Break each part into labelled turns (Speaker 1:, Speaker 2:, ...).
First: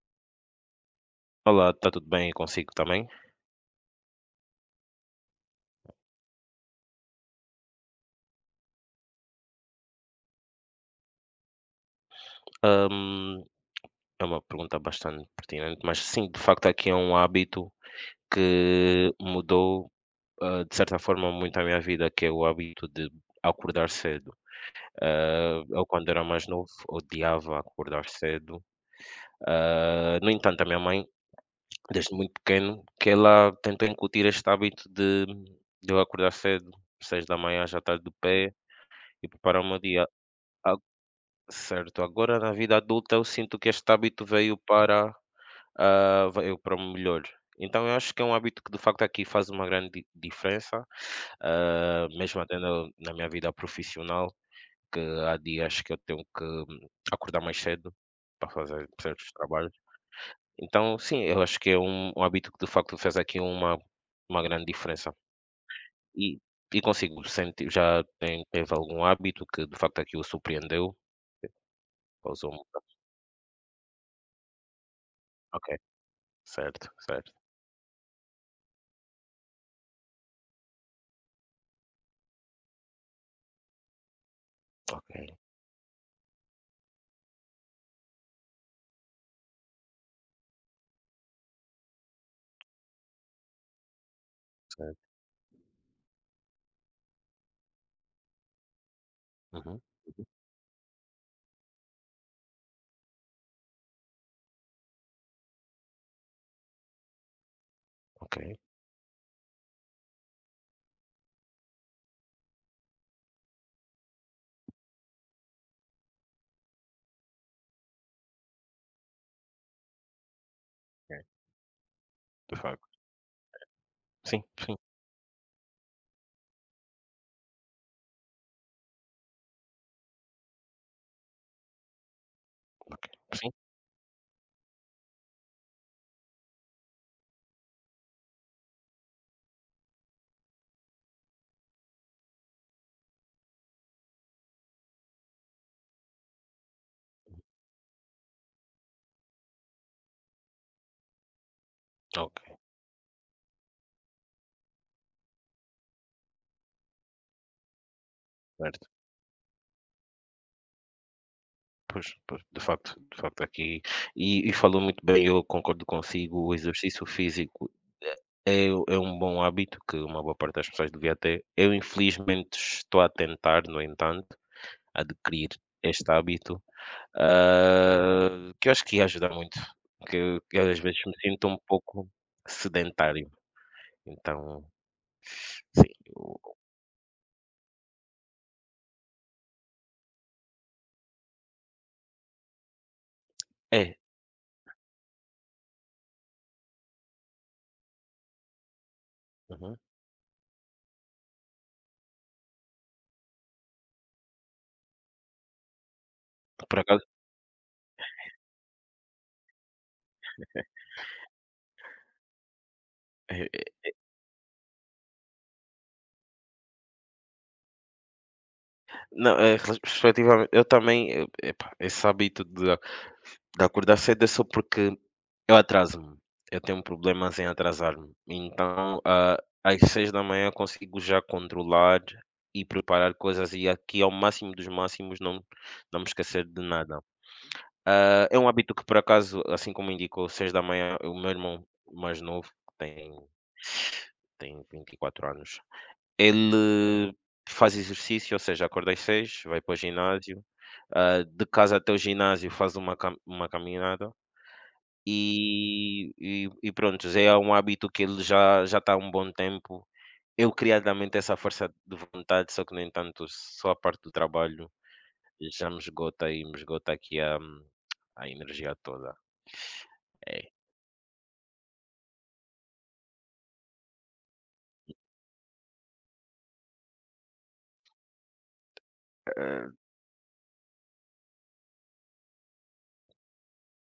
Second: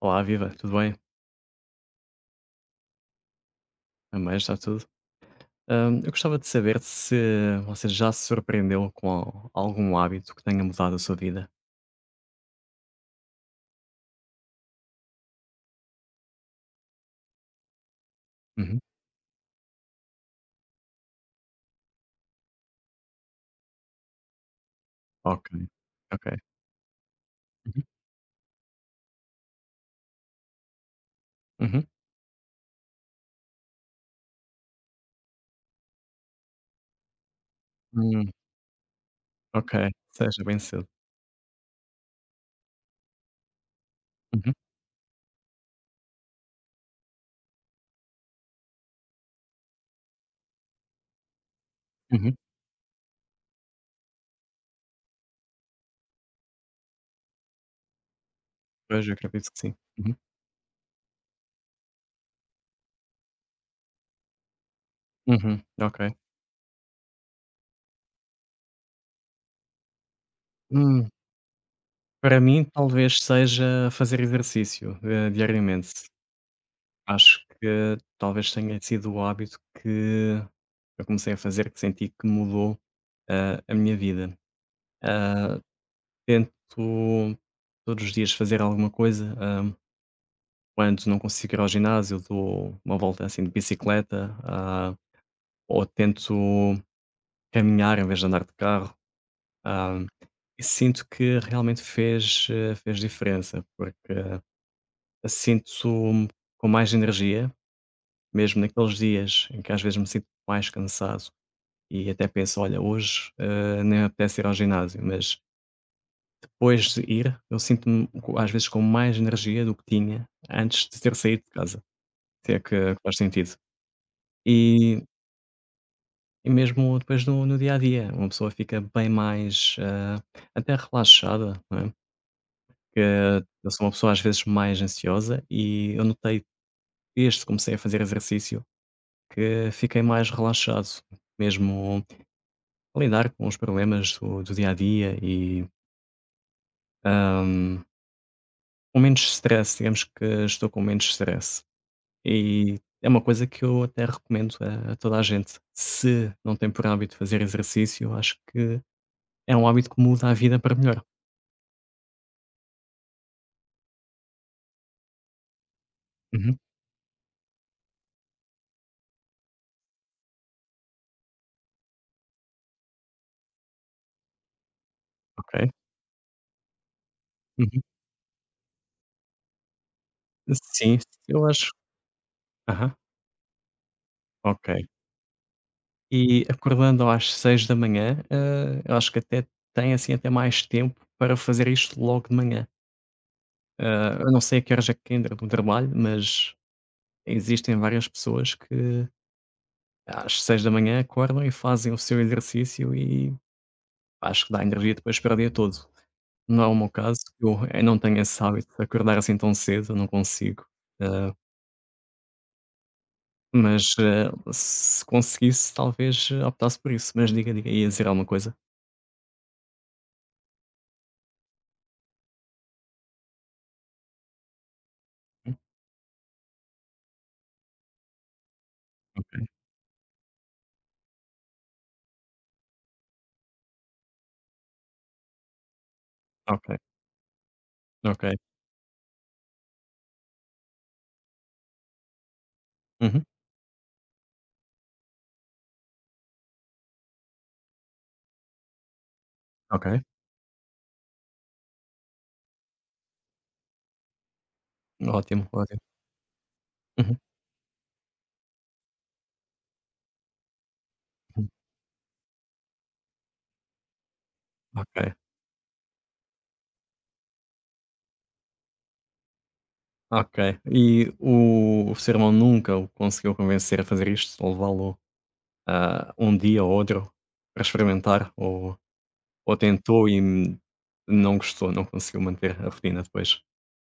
Speaker 1: Olá, viva, tudo bem?
Speaker 2: Olá, está tudo bem consigo também?
Speaker 1: Também está tudo. Eu gostava de saber se você já se surpreendeu com algum hábito que tenha mudado a sua vida.
Speaker 2: Hum, É uma pergunta bastante pertinente, mas sim, de facto, aqui é um hábito
Speaker 1: Uhum.
Speaker 2: que mudou, de certa forma, muito a minha vida, que é o hábito de acordar cedo.
Speaker 1: Ok,
Speaker 2: Eu, quando era
Speaker 1: ok.
Speaker 2: mais novo, odiava
Speaker 1: Uhum.
Speaker 2: acordar cedo. No entanto, a minha mãe,
Speaker 1: Uhum.
Speaker 2: desde muito pequeno, que ela tentou incutir este hábito de eu acordar cedo, 6 da manhã já estar de
Speaker 1: Hum,
Speaker 2: pé e preparar o
Speaker 1: ok,
Speaker 2: meu dia.
Speaker 1: seja bem cedo.
Speaker 2: Certo, agora na vida adulta eu sinto que este hábito
Speaker 1: Uhum.
Speaker 2: veio para melhor. Então eu acho que é um hábito que de facto aqui faz uma grande diferença,
Speaker 1: Uhum.
Speaker 2: mesmo até na minha vida profissional, que há dias que eu tenho que acordar mais cedo para fazer
Speaker 1: Pois, eu
Speaker 2: certos
Speaker 1: acredito que
Speaker 2: trabalhos.
Speaker 1: sim. Uhum.
Speaker 2: Então, sim, eu acho que é um hábito que de facto fez aqui uma grande diferença.
Speaker 1: Uhum. Ok.
Speaker 2: E, e consigo sentir, teve algum hábito que de facto aqui o surpreendeu?
Speaker 1: Hum, Para
Speaker 2: Causou
Speaker 1: mim,
Speaker 2: mudança?
Speaker 1: talvez seja fazer exercício
Speaker 2: Ok.
Speaker 1: diariamente.
Speaker 2: Certo, certo.
Speaker 1: Acho que talvez tenha sido o hábito que eu comecei a fazer que senti que mudou a minha vida.
Speaker 2: Ok,
Speaker 1: Ah, Tento todos os dias fazer alguma coisa, quando não consigo ir ao ginásio, dou uma volta, assim, de bicicleta,
Speaker 2: certo.
Speaker 1: ou tento caminhar em vez de andar de carro,
Speaker 2: Uhum,
Speaker 1: ah, e sinto que realmente fez, fez diferença, porque sinto-me com mais energia,
Speaker 2: ok.
Speaker 1: mesmo naqueles dias em que às vezes me sinto mais cansado e até penso: "Olha, hoje, nem me apetece ir ao ginásio", mas depois de ir, eu sinto-me co às vezes com mais energia do que tinha antes de ter
Speaker 2: É.
Speaker 1: saído de casa, se
Speaker 2: De
Speaker 1: é
Speaker 2: facto.
Speaker 1: que faz sentido.
Speaker 2: Sim, sim,
Speaker 1: E e mesmo depois no dia a dia, uma pessoa fica bem mais, até relaxada, não é, porque
Speaker 2: sim.
Speaker 1: eu sou uma pessoa às vezes mais ansiosa e eu notei desde que comecei a fazer exercício que fiquei mais relaxado, mesmo a lidar com os problemas do dia a dia e, hã, com menos stress, digamos que estou com menos stress.
Speaker 2: Ok,
Speaker 1: E é uma coisa que eu até recomendo a toda a gente. Se não tem por hábito fazer exercício, eu acho que
Speaker 2: certo.
Speaker 1: é um hábito que muda a vida para melhor.
Speaker 2: Pois, pois, de facto aqui e falou muito bem, eu concordo consigo, o
Speaker 1: Uhum,
Speaker 2: exercício físico eh, é é um bom hábito que uma boa parte das pessoas devia ter. Eu infelizmente estou a tentar, no entanto, adquirir
Speaker 1: ok.
Speaker 2: este hábito,
Speaker 1: Uhum.
Speaker 2: que eu acho que ia ajudar muito, que eu às
Speaker 1: Sim,
Speaker 2: vezes me
Speaker 1: eu
Speaker 2: sinto um
Speaker 1: acho,
Speaker 2: pouco
Speaker 1: aham,
Speaker 2: sedentário, então
Speaker 1: ok.
Speaker 2: sim,
Speaker 1: E
Speaker 2: o
Speaker 1: acordando às 6h, eu acho que até tem, assim, até mais tempo para fazer isto logo de manhã.
Speaker 2: é.
Speaker 1: Eu não sei a que horas é que entra no trabalho, mas existem várias pessoas que
Speaker 2: Uhum.
Speaker 1: às 6h da manhã acordam e fazem o seu exercício e acho que dá energia depois para o dia todo. Não, é o
Speaker 2: Por
Speaker 1: meu
Speaker 2: acaso
Speaker 1: caso, eu, não tenho esse hábito de acordar assim tão cedo, eu não consigo. Ah,
Speaker 2: eh eh,
Speaker 1: mas, se conseguisse, talvez optasse por isso. Mas diga, diga, ia dizer alguma coisa?
Speaker 2: não, respectivamente, eu também, eu epá, esse hábito de acordar cedo é só porque eu
Speaker 1: Hum,
Speaker 2: atraso-me, eu tenho problemas em atrasar-me, então,
Speaker 1: ok,
Speaker 2: às 6h consigo já controlar e preparar coisas e aqui ao máximo dos máximos não me esquecer de
Speaker 1: ok,
Speaker 2: nada.
Speaker 1: ok.
Speaker 2: É um hábito que por acaso, assim como indicou, 6 da manhã o meu irmão mais novo, que tem
Speaker 1: Uhum,
Speaker 2: tem 24 anos. Ele faz exercício, ou seja, acorda às 6, vai para o
Speaker 1: ok.
Speaker 2: ginásio, de casa até o ginásio faz uma cam uma caminhada
Speaker 1: Ótimo, ótimo.
Speaker 2: e e prontos,
Speaker 1: Uhum,
Speaker 2: é um hábito que ele já já está há um bom tempo. Eu queria dar muito essa
Speaker 1: uhum.
Speaker 2: força de vontade, só que no entanto só a parte do trabalho
Speaker 1: Ok,
Speaker 2: já me esgota e me esgota aqui a energia toda.
Speaker 1: ok. E o seu irmão nunca o conseguiu convencer a fazer isto? Ou levá-lo, um dia ou outro para experimentar? Ou
Speaker 2: É.
Speaker 1: tentou e não gostou, não conseguiu manter a rotina depois?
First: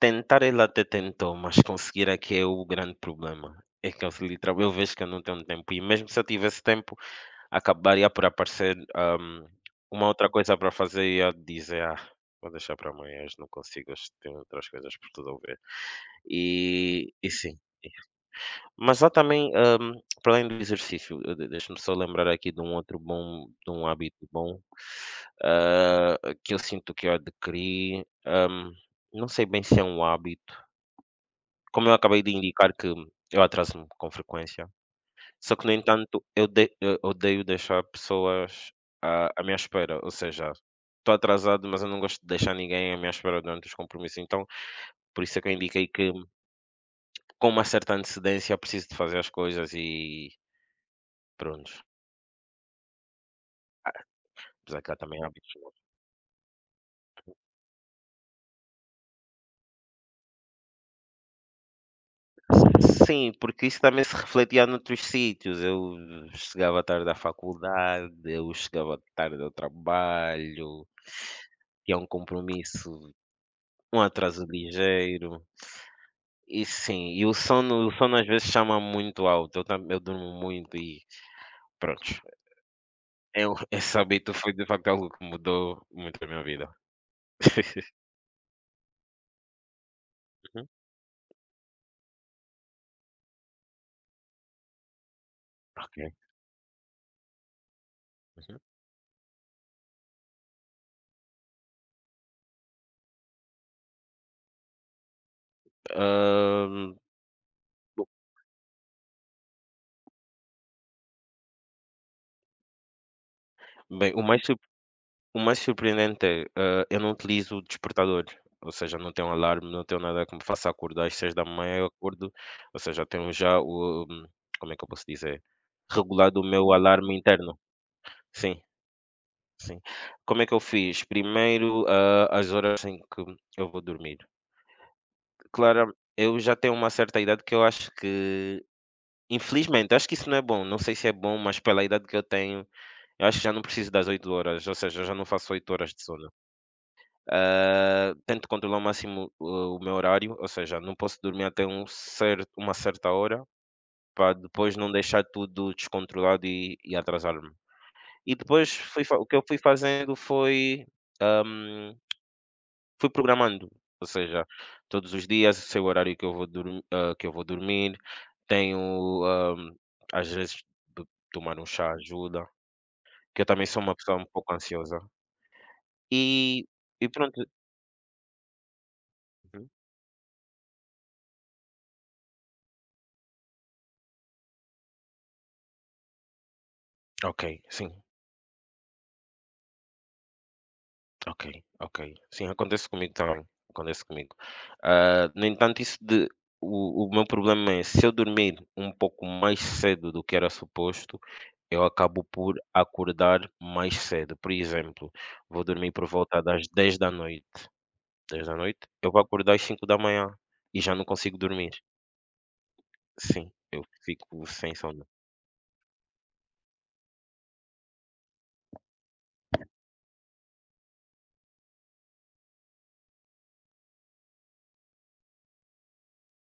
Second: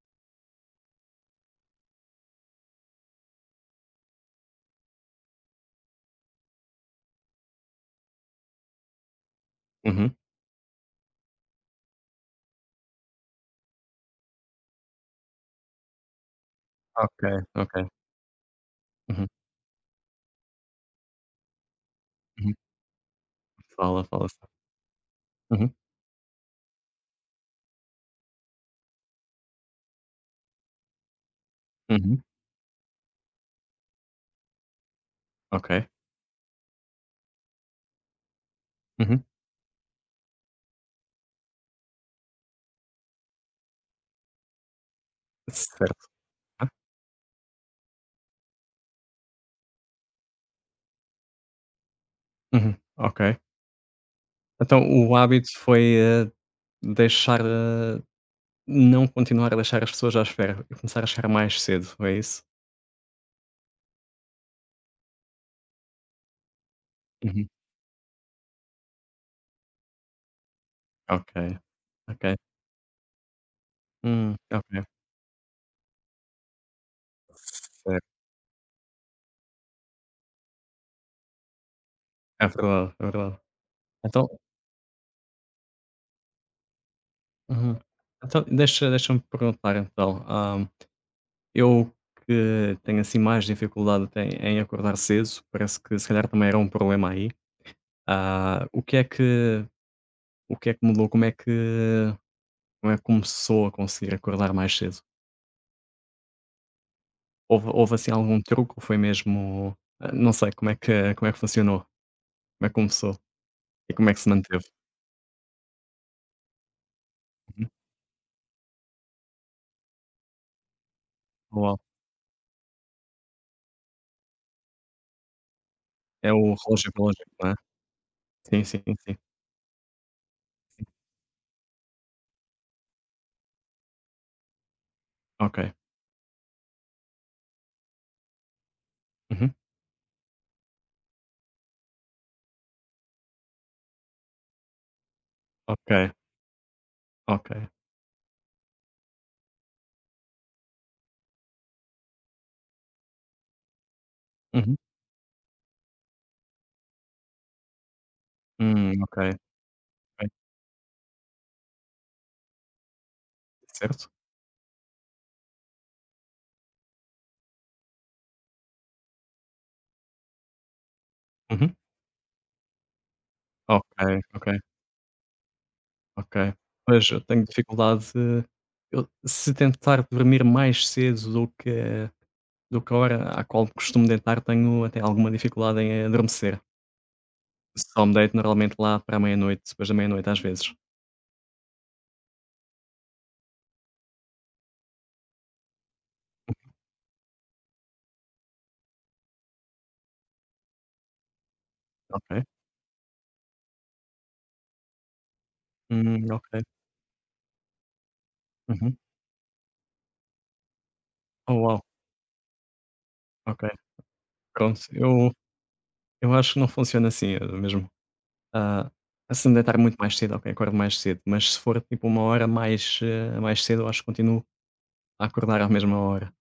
Speaker 2: Tentar ele até tentou, mas conseguir é que é o grande problema. É que eu se literal eu vejo que eu não tenho tempo e mesmo se eu tivesse tempo, acabaria por aparecer, uma
Speaker 1: Uhum,
Speaker 2: outra coisa para fazer e eu dizer: "Ah, vou deixar para amanhã, hoje não consigo, hoje tenho outras coisas por resolver". E
Speaker 1: ok,
Speaker 2: e sim.
Speaker 1: ok.
Speaker 2: Mas lá
Speaker 1: Uhum,
Speaker 2: também, para além do exercício, eu de deixa-me só lembrar aqui
Speaker 1: uhum.
Speaker 2: de um
Speaker 1: Fala,
Speaker 2: hábito
Speaker 1: fala, sim.
Speaker 2: bom,
Speaker 1: Uhum,
Speaker 2: hã, que eu sinto que eu adquiri, não sei bem se é um hábito como eu acabei
Speaker 1: uhum.
Speaker 2: de indicar que eu atraso-me com frequência, só que,
Speaker 1: Ok.
Speaker 2: no entanto, eu odeio deixar pessoas
Speaker 1: Uhum.
Speaker 2: à minha espera, ou seja, estou atrasado, mas eu não gosto de deixar ninguém à minha espera durante os compromissos, então, por isso é que eu indiquei
Speaker 1: Certo.
Speaker 2: que,
Speaker 1: Ah,
Speaker 2: com uma certa antecedência, preciso de fazer as coisas e pronto.
Speaker 1: uhum. Ok. Então
Speaker 2: Apesar que há
Speaker 1: o
Speaker 2: também
Speaker 1: hábito
Speaker 2: hábitos.
Speaker 1: foi, eh, deixar, não continuar a deixar as pessoas à espera e começar a chegar mais cedo, é isso?
Speaker 2: Sim, porque isso também se refletia noutros sítios, eu chegava tarde à
Speaker 1: Uhum.
Speaker 2: faculdade, eu chegava tarde ao trabalho,
Speaker 1: Ok,
Speaker 2: tinha um
Speaker 1: ok.
Speaker 2: compromisso. Um atraso
Speaker 1: Ok.
Speaker 2: ligeiro, e sim, e o sono o
Speaker 1: Certo.
Speaker 2: sono às vezes chama muito alto, eu durmo muito e pronto,
Speaker 1: É verdade, é verdade.
Speaker 2: eu esse
Speaker 1: Então,
Speaker 2: hábito foi de facto algo que mudou muito a minha vida.
Speaker 1: uhum. Então deixa-me perguntar então,
Speaker 2: Uhum.
Speaker 1: eu que tenho assim mais dificuldade até em acordar cedo, parece que se
Speaker 2: Ok.
Speaker 1: calhar também era um problema aí.
Speaker 2: Uhum.
Speaker 1: O que é que mudou? Como é que começou a conseguir acordar mais cedo?
Speaker 2: Hã,
Speaker 1: Houve, assim, algum truque ou foi mesmo não sei, como é que funcionou? Como é que começou? E como
Speaker 2: Bem,
Speaker 1: é que
Speaker 2: o
Speaker 1: se
Speaker 2: mais sur
Speaker 1: manteve?
Speaker 2: o mais surpreendente é, eu não utilizo o
Speaker 1: Uhum.
Speaker 2: despertador, ou seja, não tenho alarme, não tenho nada que me faça acordar às seis da
Speaker 1: Uau,
Speaker 2: manhã eu acordo, ou seja, tenho já o como é que eu posso dizer?
Speaker 1: é
Speaker 2: Regulado o
Speaker 1: o
Speaker 2: meu
Speaker 1: relógio
Speaker 2: alarme
Speaker 1: biológico, não é?
Speaker 2: interno. Sim.
Speaker 1: Sim, sim, sim.
Speaker 2: Sim. Como é que eu fiz? Primeiro, as horas em que eu vou dormir.
Speaker 1: Ok.
Speaker 2: Claro, eu já tenho uma certa idade que eu acho que,
Speaker 1: Uhum.
Speaker 2: infelizmente, acho que isso não é bom. Não sei se é bom, mas pela idade que eu tenho, eu acho que já não preciso das 8 horas, ou seja, eu já não faço 8 horas
Speaker 1: Ok,
Speaker 2: de sono.
Speaker 1: ok.
Speaker 2: Tento controlar ao máximo o meu horário, ou seja, não posso dormir até um cer uma certa hora, para depois
Speaker 1: Uhum.
Speaker 2: não deixar tudo descontrolado e atrasar-me. E depois
Speaker 1: Ok,
Speaker 2: o que eu fui fazendo
Speaker 1: ok.
Speaker 2: foi, ah, hum, fui programando, ou
Speaker 1: Certo.
Speaker 2: seja, todos os dias sei o horário que eu vou dormir, tenho, às vezes to tomar um
Speaker 1: Uhum.
Speaker 2: chá ajuda, que eu também sou
Speaker 1: Ok,
Speaker 2: uma pessoa um
Speaker 1: ok,
Speaker 2: pouco ansiosa. E
Speaker 1: ok.
Speaker 2: e
Speaker 1: Pois, eu
Speaker 2: pronto.
Speaker 1: tenho dificuldade, eu se
Speaker 2: Uhum.
Speaker 1: tentar dormir mais cedo do que Cora, à qual costumo deitar, tenho até alguma dificuldade em adormecer.
Speaker 2: Ok, sim,
Speaker 1: Só me deito normalmente lá para a meia-noite, depois da meia-noite às vezes.
Speaker 2: ok, ok. Sim, acontece comigo também, acontece comigo. No entanto, isso de o meu problema é se eu dormir um pouco mais cedo do que era suposto. Eu acabo
Speaker 1: Ok.
Speaker 2: por acordar mais cedo, por exemplo, vou dormir por volta
Speaker 1: Ok.
Speaker 2: das 10 da noite.
Speaker 1: Uhum.
Speaker 2: Eu vou acordar às 5 manhã e já não consigo
Speaker 1: Oh,
Speaker 2: dormir.
Speaker 1: uau.
Speaker 2: Sim,
Speaker 1: Ok.
Speaker 2: eu fico sem
Speaker 1: Pronto.
Speaker 2: sono.
Speaker 1: Eu acho que não funciona assim, mesmo. Ah, se me deitar muito mais cedo, ok, acordo mais cedo, mas se for tipo uma hora mais cedo, eu acho que continuo a acordar à mesma hora.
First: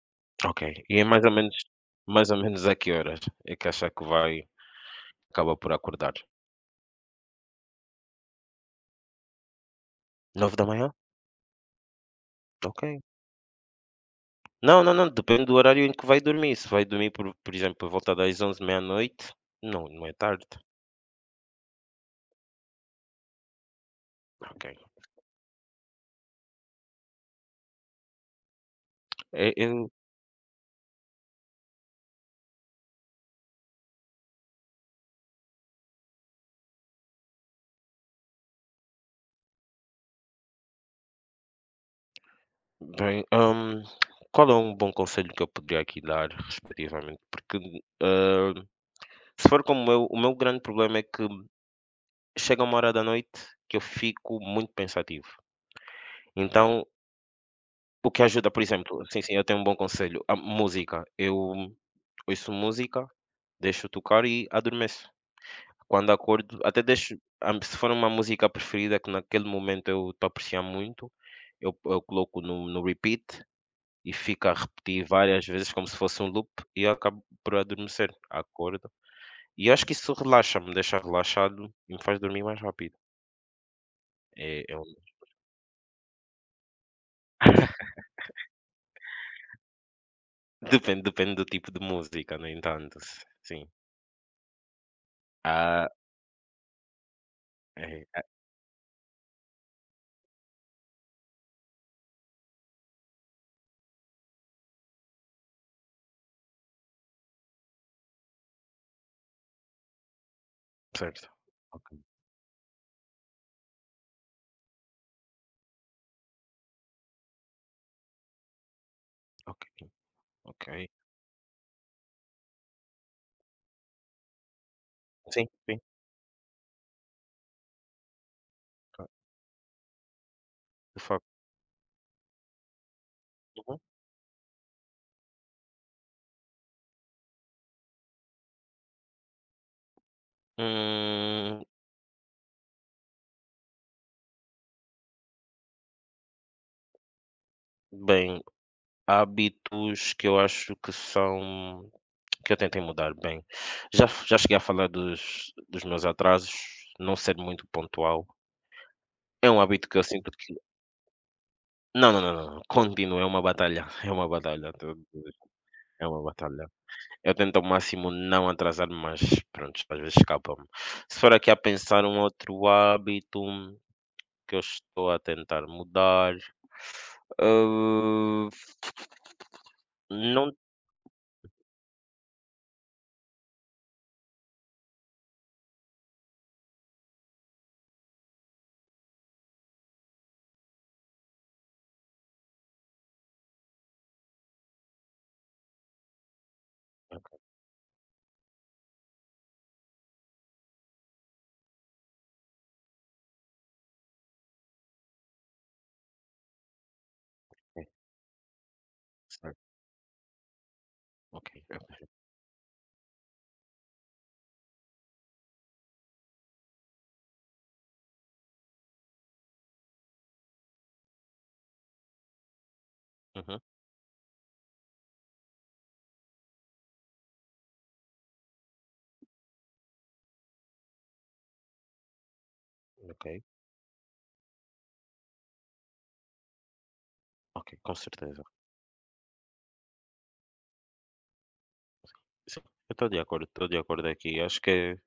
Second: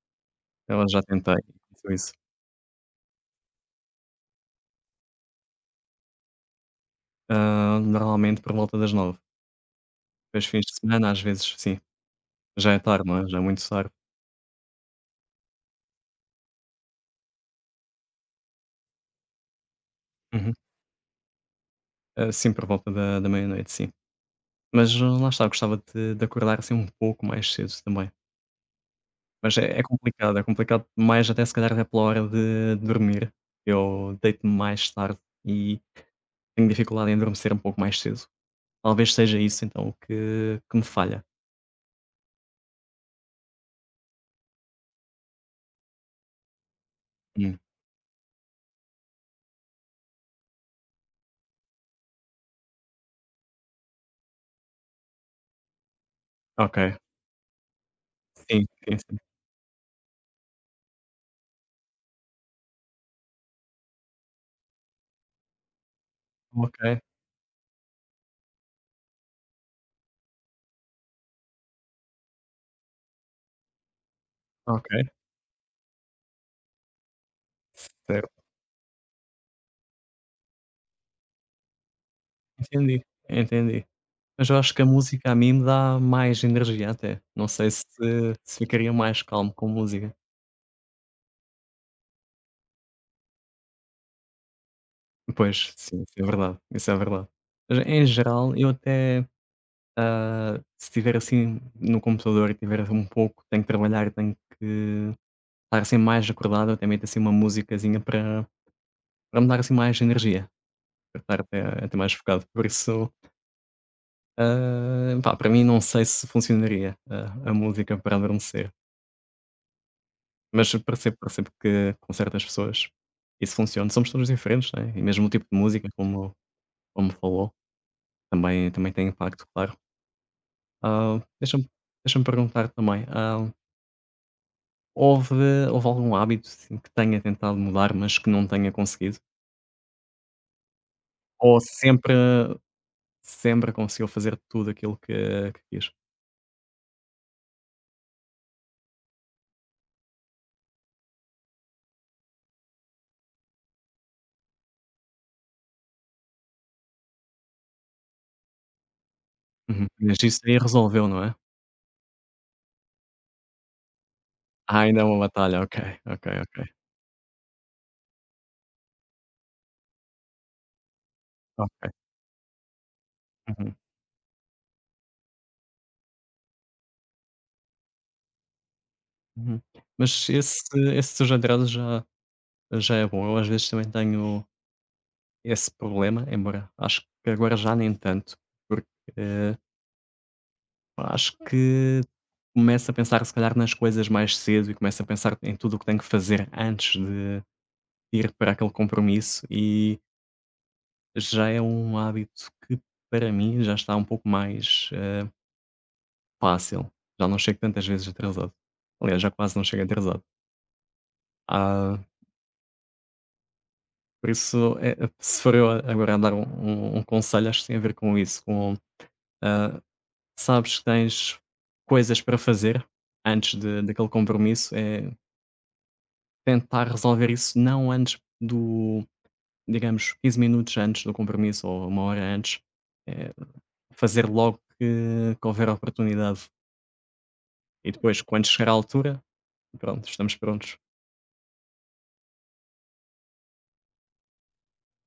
Speaker 2: Ok,
Speaker 1: Eu
Speaker 2: e
Speaker 1: já
Speaker 2: é mais ou
Speaker 1: tentei,
Speaker 2: menos
Speaker 1: aconteceu isso.
Speaker 2: mais ou menos a que horas é que acha que vai acaba por acordar?
Speaker 1: Normalmente por volta das 9. H Depois fins
Speaker 2: 9
Speaker 1: de
Speaker 2: manhã.
Speaker 1: semana, às vezes sim, já é
Speaker 2: Ok.
Speaker 1: tarde, não é? Já é muito tarde.
Speaker 2: Não, não, não, depende do horário em que vai dormir, se vai dormir por exemplo, por volta das 23 meia-noite, não, não é tarde.
Speaker 1: Uhum. Ah, sim, por volta da meia-noite, sim.
Speaker 2: Ok.
Speaker 1: Mas, lá está, eu gostava de acordar assim um pouco mais cedo também.
Speaker 2: É
Speaker 1: Mas é
Speaker 2: eu.
Speaker 1: complicado, é complicado, mais até, se calhar, até pela hora de dormir. Eu deito-me mais tarde e tenho dificuldade em adormecer um pouco mais cedo. Talvez seja isso então que me falha.
Speaker 2: Bem, hum, Qual é um bom conselho que eu poderia aqui dar, respectivamente? Porque,
Speaker 1: Hum,
Speaker 2: ah, se for como eu, o meu grande problema é que chega uma hora da noite que eu fico muito pensativo. Então,
Speaker 1: ok.
Speaker 2: o que ajuda, por
Speaker 1: Sim, sim,
Speaker 2: exemplo,
Speaker 1: sim.
Speaker 2: sim, sim, eu tenho um bom conselho, a música. Eu ouço música, deixo tocar e adormeço. Quando acordo,
Speaker 1: Ok,
Speaker 2: até deixo, se for uma música preferida que naquele momento eu estou a apreciar muito, eu coloco no repeat. E fica a repetir
Speaker 1: ok.
Speaker 2: várias vezes como se fosse um loop e eu acabo por adormecer,
Speaker 1: Certo.
Speaker 2: acordo. E eu acho que isso relaxa-me, deixa relaxado e me faz dormir mais rápido.
Speaker 1: Entendi, entendi. Mas eu
Speaker 2: É
Speaker 1: acho
Speaker 2: é
Speaker 1: que
Speaker 2: um
Speaker 1: a música a mim me dá mais energia até. Não sei se ficaria mais calmo com música.
Speaker 2: depende do tipo de música, no entanto, s sim.
Speaker 1: Pois,
Speaker 2: Ah,
Speaker 1: sim, isso é verdade, isso é verdade. Mas em
Speaker 2: é, é,
Speaker 1: geral, eu até, se estiver assim no computador e tiver um pouco, tenho que trabalhar, tenho que estar assim mais acordado, eu até meto assim uma musicazinha para me dar assim mais energia, para
Speaker 2: certo.
Speaker 1: estar até,
Speaker 2: Ok,
Speaker 1: até mais focado. Por isso, pá, para mim não sei se funcionaria a música para adormecer,
Speaker 2: ok, ok.
Speaker 1: mas percebo, percebo que com certas pessoas isso funciona. Somos todos diferentes, né? E mesmo o tipo
Speaker 2: Sim,
Speaker 1: de
Speaker 2: sim,
Speaker 1: música, como falou, também tem
Speaker 2: claro,
Speaker 1: impacto, claro.
Speaker 2: de
Speaker 1: Ah,
Speaker 2: facto.
Speaker 1: deixa-me deixa perguntar também,
Speaker 2: Uhum.
Speaker 1: houve houve algum hábito, assim, que tenha tentado mudar, mas que não tenha conseguido? Ou
Speaker 2: Hum,
Speaker 1: sempre conseguiu fazer tudo aquilo que quis?
Speaker 2: Bem, hábitos que eu acho que são que eu tentei mudar, bem, já já cheguei a falar dos meus atrasos, não ser muito pontual. É um hábito
Speaker 1: Uhum.
Speaker 2: que eu
Speaker 1: Mas
Speaker 2: sinto
Speaker 1: isso
Speaker 2: que
Speaker 1: aí resolveu, não é?
Speaker 2: não, não, não, não, não, continua, é uma batalha, é uma batalha,
Speaker 1: Ah,
Speaker 2: todos
Speaker 1: ainda é uma batalha, ok,
Speaker 2: é uma
Speaker 1: ok, ok,
Speaker 2: batalha. Eu tento ao máximo não atrasar-me, mas pronto, às vezes escapa-me. Se for aqui a
Speaker 1: ok.
Speaker 2: pensar um outro hábito
Speaker 1: Uhum,
Speaker 2: que eu estou a tentar mudar, hã,
Speaker 1: uhum. Mas
Speaker 2: não.
Speaker 1: esse desagrado já já é bom. Eu às vezes também tenho esse problema, embora acho que agora já nem tanto, porque acho que começo a pensar se calhar nas coisas mais cedo e começo a pensar em tudo o que tenho que fazer antes de ir para aquele compromisso e já é um hábito que para mim já está um pouco mais, fácil. Já não chego tantas
Speaker 2: Ok,
Speaker 1: vezes atrasado. Aliás, já quase não
Speaker 2: certo,
Speaker 1: chego atrasado.
Speaker 2: ok,
Speaker 1: Ah,
Speaker 2: ok,
Speaker 1: por isso, se for eu agora a dar um conselho, acho que tem a ver com isso, com, ah, sabes que tens coisas para fazer antes
Speaker 2: uhum,
Speaker 1: de daquele compromisso, tentar resolver isso não antes do, digamos, 15 minutos antes do compromisso ou uma hora antes,
Speaker 2: ok,
Speaker 1: eh, fazer logo que houver oportunidade.
Speaker 2: ok,
Speaker 1: E
Speaker 2: com
Speaker 1: depois,
Speaker 2: certeza.
Speaker 1: quando chegar à altura, pronto, estamos prontos.
Speaker 2: Sim, eu estou de acordo aqui. Acho que,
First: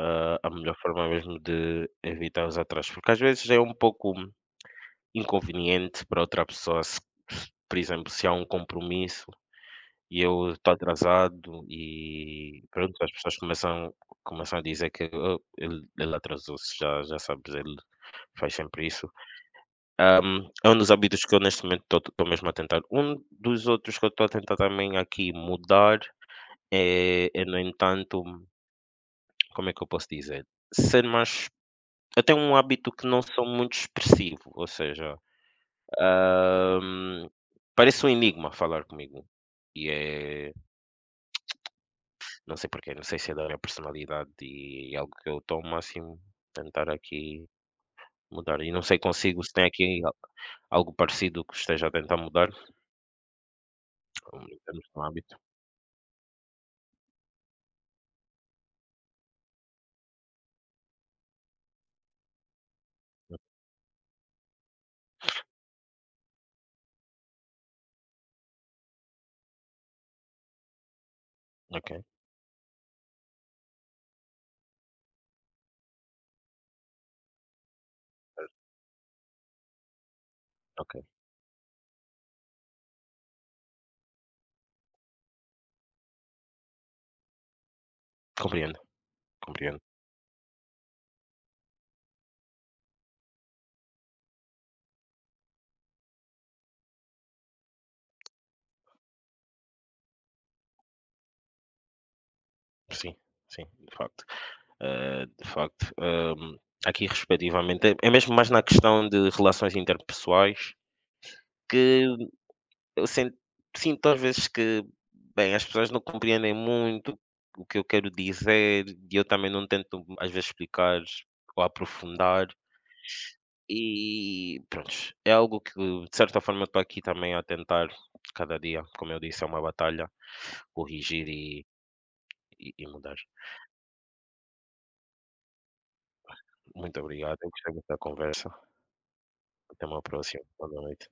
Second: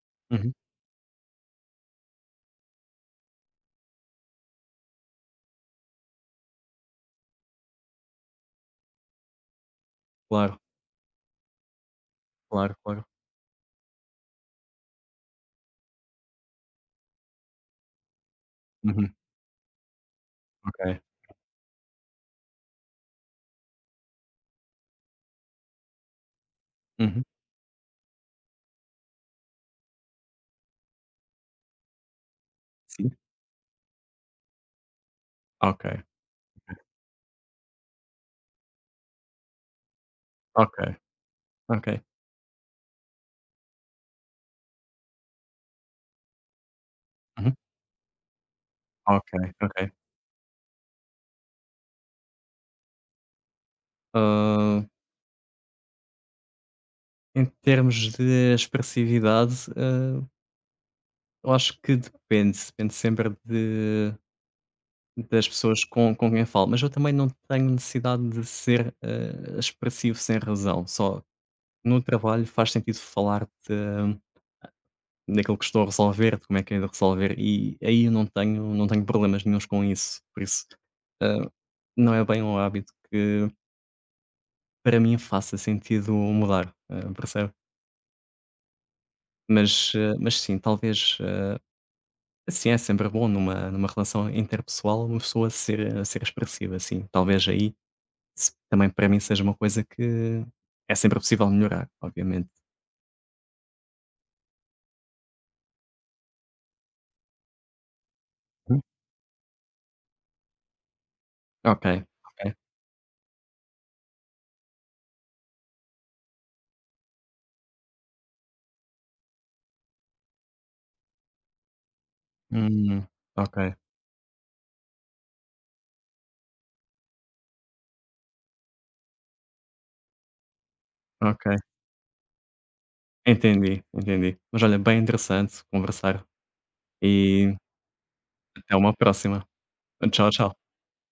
Speaker 2: a
Speaker 1: Uhum.
Speaker 2: melhor forma mesmo de evitar os atrasos, porque às vezes é um pouco inconveniente para outra pessoa, se por exemplo, se há um compromisso e eu
Speaker 1: Claro,
Speaker 2: estou atrasado e
Speaker 1: claro,
Speaker 2: pronto,
Speaker 1: claro.
Speaker 2: as pessoas começam a dizer que: "Oh, ele atrasou-se, já já sabes, ele faz sempre isso".
Speaker 1: Uhum.
Speaker 2: É um dos
Speaker 1: Ok.
Speaker 2: hábitos que eu neste momento estou mesmo a tentar. Um dos outros que eu estou a tentar também aqui mudar,
Speaker 1: Uhum.
Speaker 2: é no entanto, como é que eu posso dizer? Ser mais eu tenho um hábito que
Speaker 1: Sim.
Speaker 2: não sou muito expressivo, ou seja.
Speaker 1: Ok,
Speaker 2: Ahm, Parece um enigma falar comigo. E é,
Speaker 1: ok, ok.
Speaker 2: não sei porquê, não sei se é da minha personalidade e é algo que eu estou ao máximo tentar aqui
Speaker 1: Uhum.
Speaker 2: mudar. E não sei
Speaker 1: Ok,
Speaker 2: consigo se tem
Speaker 1: ok.
Speaker 2: aqui algo parecido que esteja a tentar mudar um, em termos
Speaker 1: Hã,
Speaker 2: de um hábito.
Speaker 1: em termos de expressividade, eu acho que depende, sempre de Das pessoas com quem eu falo, mas eu também não tenho necessidade de ser, expressivo sem razão, só
Speaker 2: Ok,
Speaker 1: no trabalho faz sentido falar de daquilo que estou a resolver, de como é que é de resolver, e aí eu não tenho problemas nenhuns com isso, por isso,
Speaker 2: ok.
Speaker 1: hã, não é bem um hábito que para mim faça sentido mudar, percebe?
Speaker 2: Compreendo, compreendo.
Speaker 1: Mas sim, talvez, sim, é sempre bom numa relação interpessoal uma pessoa ser expressiva, sim, talvez aí, se também para mim seja uma coisa que é sempre possível melhorar, obviamente.
Speaker 2: Sim, sim, de facto. De facto, aqui respectivamente, é mesmo mais na
Speaker 1: Hum.
Speaker 2: questão de relações interpessoais
Speaker 1: Ok,
Speaker 2: que
Speaker 1: ok.
Speaker 2: eu sinto às vezes que, bem, as pessoas não compreendem muito o que eu quero dizer e eu também não tento às vezes explicar ou aprofundar.
Speaker 1: Hum, ok,
Speaker 2: E pronto. É algo que de certa forma estou aqui também a tentar cada dia, como eu disse, é uma batalha, corrigir
Speaker 1: ok.
Speaker 2: e mudar.
Speaker 1: Entendi, entendi. Mas olha, bem interessante conversar
Speaker 2: Muito obrigado, eu
Speaker 1: e
Speaker 2: gostei muito da conversa.
Speaker 1: até uma próxima.
Speaker 2: Até uma
Speaker 1: Tchau,
Speaker 2: próxima.
Speaker 1: tchau.
Speaker 2: Boa noite.